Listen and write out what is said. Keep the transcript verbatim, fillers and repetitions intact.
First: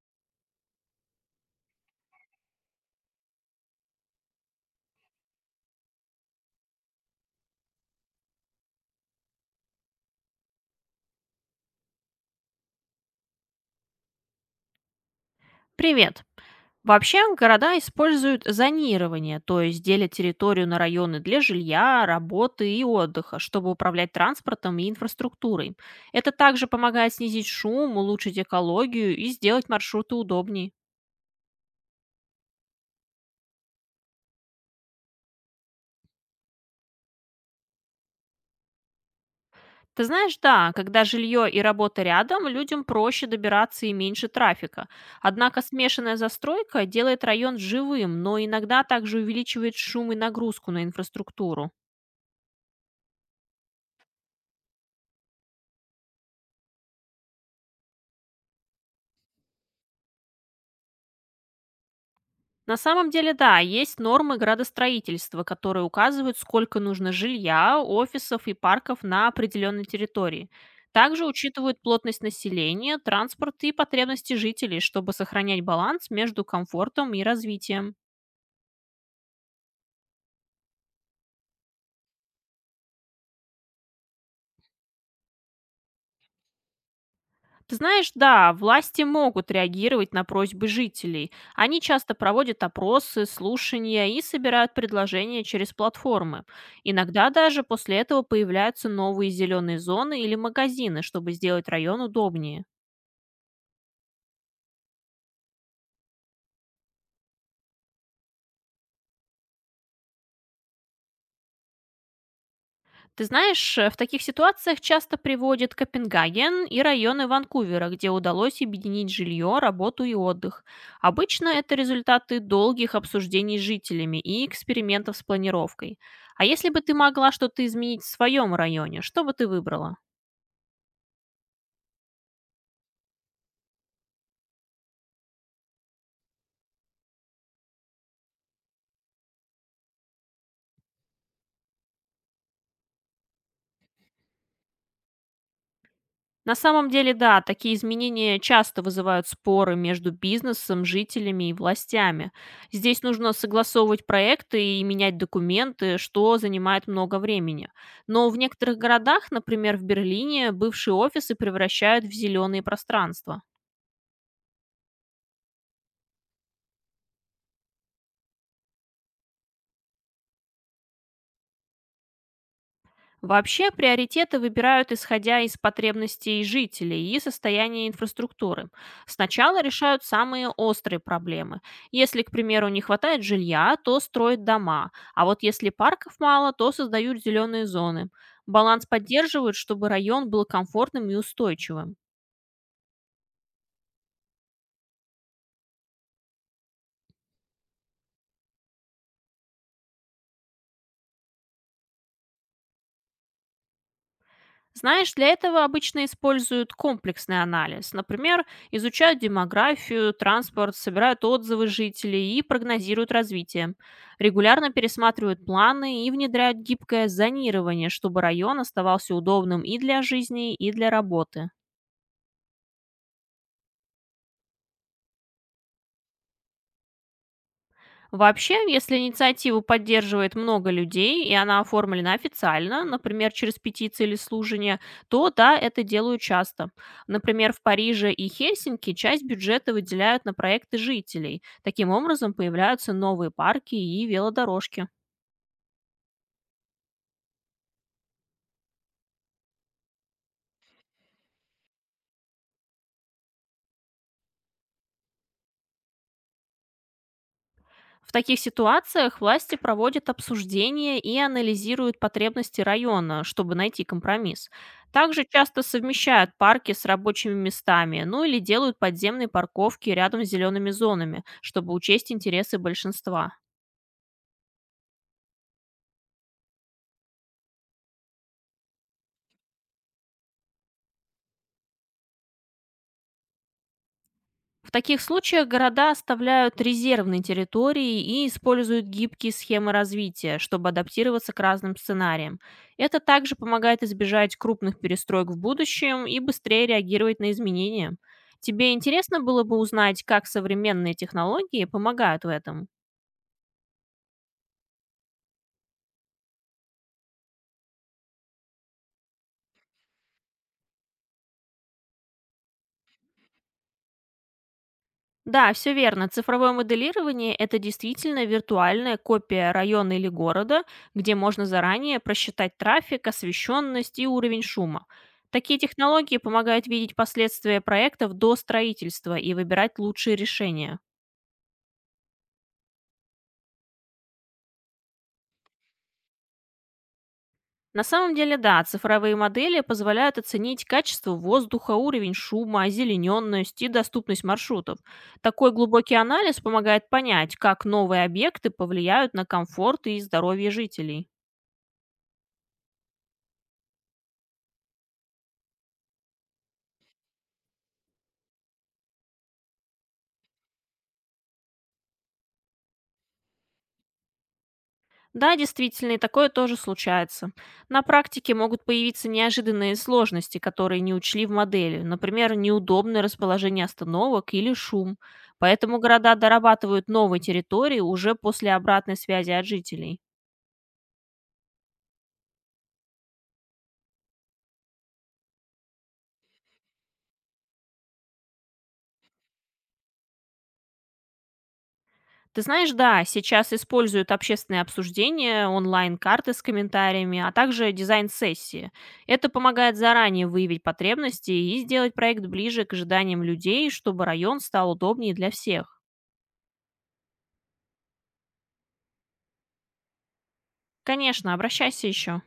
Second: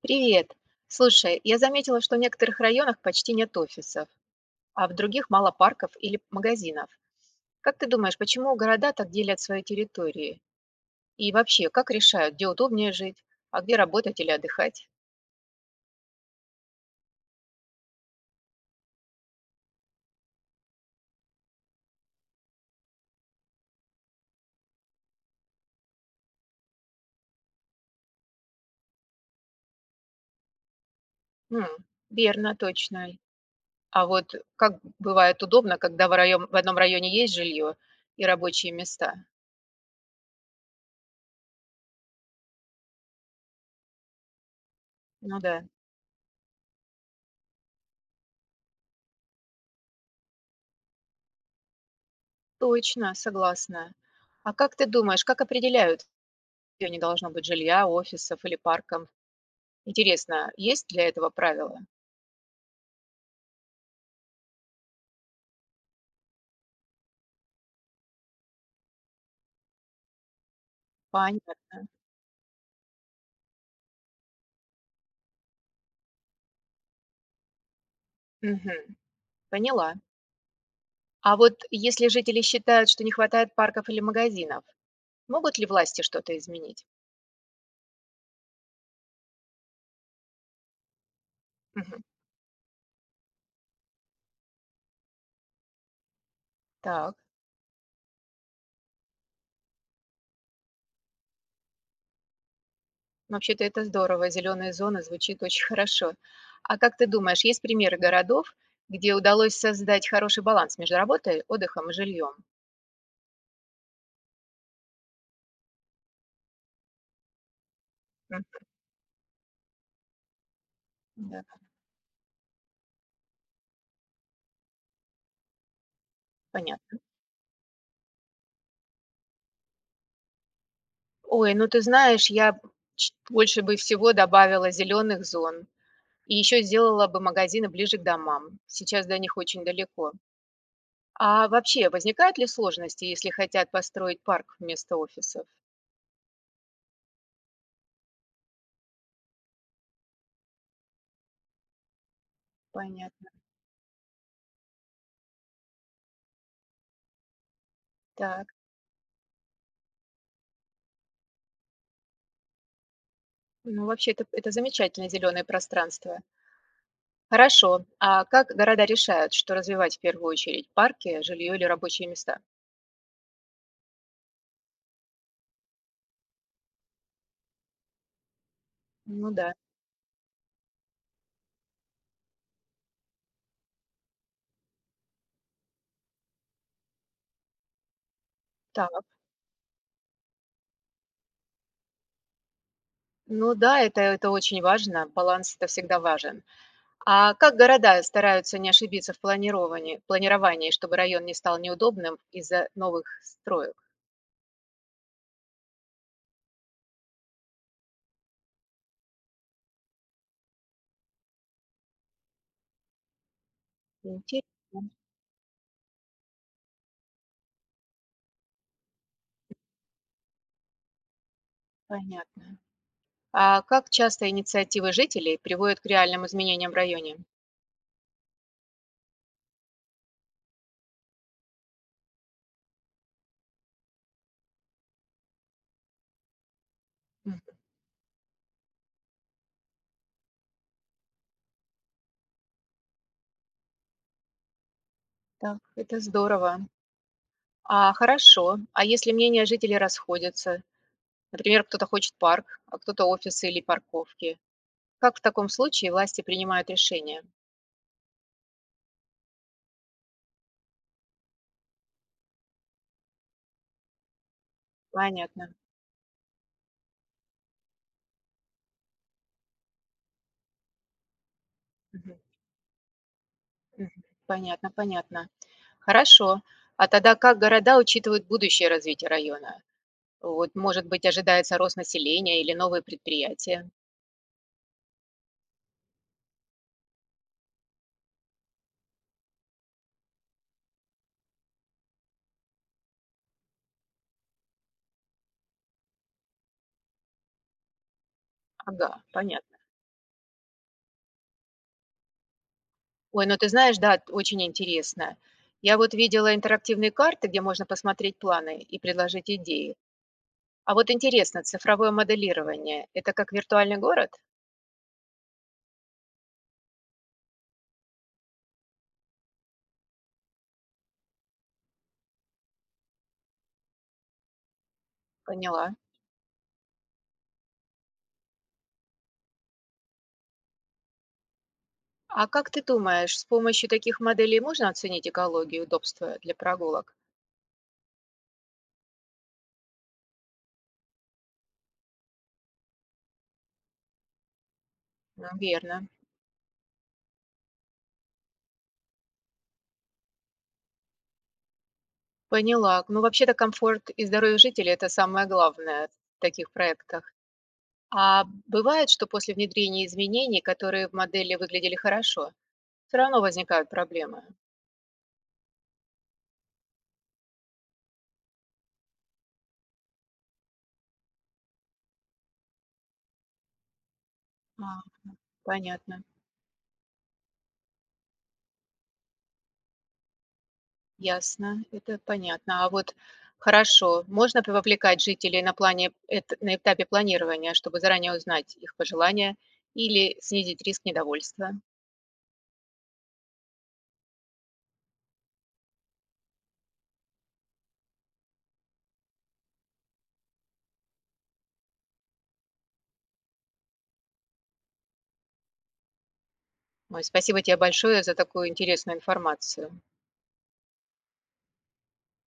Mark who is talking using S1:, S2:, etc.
S1: Привет. Слушай, я заметила, что в некоторых районах почти нет офисов, а в других мало парков или магазинов. Как ты думаешь, почему города так делят свои территории? И вообще, как решают, где удобнее жить, а где работать или отдыхать?
S2: Привет. Вообще города используют зонирование, то есть делят территорию на районы для жилья, работы и отдыха, чтобы управлять транспортом и инфраструктурой. Это также помогает снизить шум, улучшить экологию и сделать маршруты удобнее.
S1: М, верно, точно. А вот как бывает удобно, когда в, район- в одном районе есть жилье и рабочие места?
S2: Ты знаешь, да, когда жилье и работа рядом, людям проще добираться и меньше трафика.
S1: Ну
S2: Однако
S1: да,
S2: смешанная застройка делает район живым, но иногда также увеличивает шум и нагрузку на инфраструктуру.
S1: точно, согласна. А как ты думаешь, как определяют, где не должно быть жилья, офисов или парков? Интересно, есть для этого правила?
S2: На самом деле, да, есть нормы градостроительства, которые указывают, сколько нужно жилья, офисов и парков на определенной территории. Также учитывают
S1: Понятно.
S2: плотность населения, транспорт и потребности жителей, чтобы сохранять баланс между комфортом и развитием.
S1: Мгм. Поняла. А вот если жители считают, что не хватает парков или магазинов, могут ли власти что-то изменить?
S2: Ты знаешь, да, власти могут реагировать на просьбы жителей. Они
S1: Мгм.
S2: часто проводят опросы, слушания и собирают предложения через платформы.
S1: Так.
S2: Иногда даже после этого появляются новые зеленые зоны или магазины, чтобы сделать район удобнее.
S1: Ну, вообще-то это здорово, зеленая зона звучит очень хорошо. А как ты думаешь, есть примеры городов, где удалось создать хороший баланс между работой, отдыхом и жильем?
S2: Ты знаешь, э, в таких ситуациях часто приводит Копенгаген и районы Ванкувера, где
S1: М,
S2: удалось объединить жилье, работу и отдых.
S1: да,
S2: Обычно это результаты долгих обсуждений с жителями и экспериментов с планировкой. А если бы ты
S1: понятно.
S2: могла что-то изменить в своем районе, что бы ты выбрала?
S1: Ой, ну ты знаешь, я ч- больше бы всего добавила зеленых зон, и еще сделала бы магазины ближе к домам. Сейчас до них очень далеко. А вообще, возникают ли сложности, если хотят построить парк вместо офисов?
S2: На самом деле, да, такие изменения часто вызывают споры между бизнесом, жителями и властями. Здесь
S1: Понятно.
S2: нужно согласовывать проекты и менять документы, что занимает много времени. Но в
S1: Так.
S2: некоторых городах, например, в Берлине, бывшие офисы превращают в зеленые пространства.
S1: Ну, вообще, это, это замечательное зеленое пространство. Хорошо. А как города решают, что развивать в первую очередь? Парки, жилье или рабочие места?
S2: Вообще приоритеты выбирают исходя из потребностей жителей и состояния инфраструктуры.
S1: Ну да.
S2: Сначала решают самые острые проблемы. Если, к примеру, не хватает жилья, то строят дома, а вот если парков мало, то создают зеленые зоны. Баланс
S1: Так.
S2: поддерживают, чтобы район был комфортным и устойчивым.
S1: Ну да, это, это очень важно. Баланс это всегда важен. А как города стараются не ошибиться в планировании, планировании, чтобы район не стал неудобным из-за новых строек?
S2: Знаешь, для этого обычно используют комплексный анализ. Например, изучают демографию, транспорт, собирают отзывы жителей и прогнозируют развитие. Регулярно
S1: Интересно,
S2: пересматривают планы и внедряют гибкое зонирование, чтобы район оставался удобным и для жизни, и для работы.
S1: понятно. А как часто инициативы жителей приводят к реальным изменениям в районе?
S2: Вообще, если инициативу поддерживает много людей и она оформлена официально, например, через петиции или служение, то да, это делают часто.
S1: М,
S2: Например, в Париже и Хельсинки часть бюджета выделяют на проекты жителей. Таким образом появляются новые парки и велодорожки.
S1: так, это здорово. А хорошо. А если мнения жителей расходятся? Например, кто-то хочет парк, а кто-то офисы или парковки. Как в таком случае власти принимают решения?
S2: В таких ситуациях власти проводят обсуждения и анализируют потребности района, чтобы найти компромисс. Также
S1: Понятно.
S2: часто совмещают парки с рабочими местами, ну или делают подземные парковки рядом с зелеными зонами, чтобы учесть
S1: Мгм,
S2: интересы большинства.
S1: мгм. Понятно, понятно. Хорошо. А тогда как города учитывают будущее развитие района? Вот, может быть, ожидается рост населения или новые предприятия?
S2: В таких случаях города оставляют резервные территории и используют гибкие схемы развития, чтобы адаптироваться к разным сценариям. Это также помогает избежать крупных перестроек в будущем и быстрее реагировать на изменения. Тебе
S1: Ага,
S2: интересно было бы
S1: понятно.
S2: узнать, как современные технологии помогают в этом?
S1: Ой, ну ты знаешь, да, очень интересно. Я вот видела интерактивные карты, где можно посмотреть планы и предложить идеи. А вот интересно, цифровое моделирование– это как виртуальный город?
S2: Да, все верно. Цифровое моделирование– это действительно виртуальная копия района или города, где можно заранее просчитать трафик, освещенность и уровень шума. Такие
S1: Поняла.
S2: технологии помогают видеть последствия проектов до строительства и выбирать лучшие решения.
S1: А как ты думаешь, с помощью таких моделей можно оценить экологию и удобство для прогулок?
S2: На самом деле, да, цифровые модели позволяют оценить качество воздуха, уровень шума, озелененность и доступность маршрутов.
S1: Ну,
S2: Такой
S1: верно.
S2: глубокий анализ помогает понять, как новые объекты повлияют на комфорт и здоровье жителей.
S1: Поняла. Ну, вообще-то комфорт и здоровье жителей– это самое главное в таких проектах. А бывает, что после внедрения изменений, которые в модели выглядели хорошо, все равно возникают проблемы?
S2: Да, действительно, и такое тоже случается. На практике могут появиться неожиданные сложности, которые не учли в модели, например, неудобное расположение остановок или
S1: А,
S2: шум. Поэтому
S1: понятно,
S2: города дорабатывают новые территории уже после обратной связи от жителей.
S1: ясно, это понятно. А вот хорошо, можно п вовлекать жителей на плане эт на этапе планирования, чтобы заранее узнать их пожелания или снизить риск недовольства?
S2: Ты знаешь, да, сейчас используют общественные обсуждения, онлайн-карты с комментариями, а также дизайн-сессии. Это помогает заранее выявить потребности и сделать проект ближе к ожиданиям людей, чтобы район стал удобнее для всех.
S1: Ой, спасибо тебе большое за такую интересную информацию.
S2: Конечно, обращайся еще.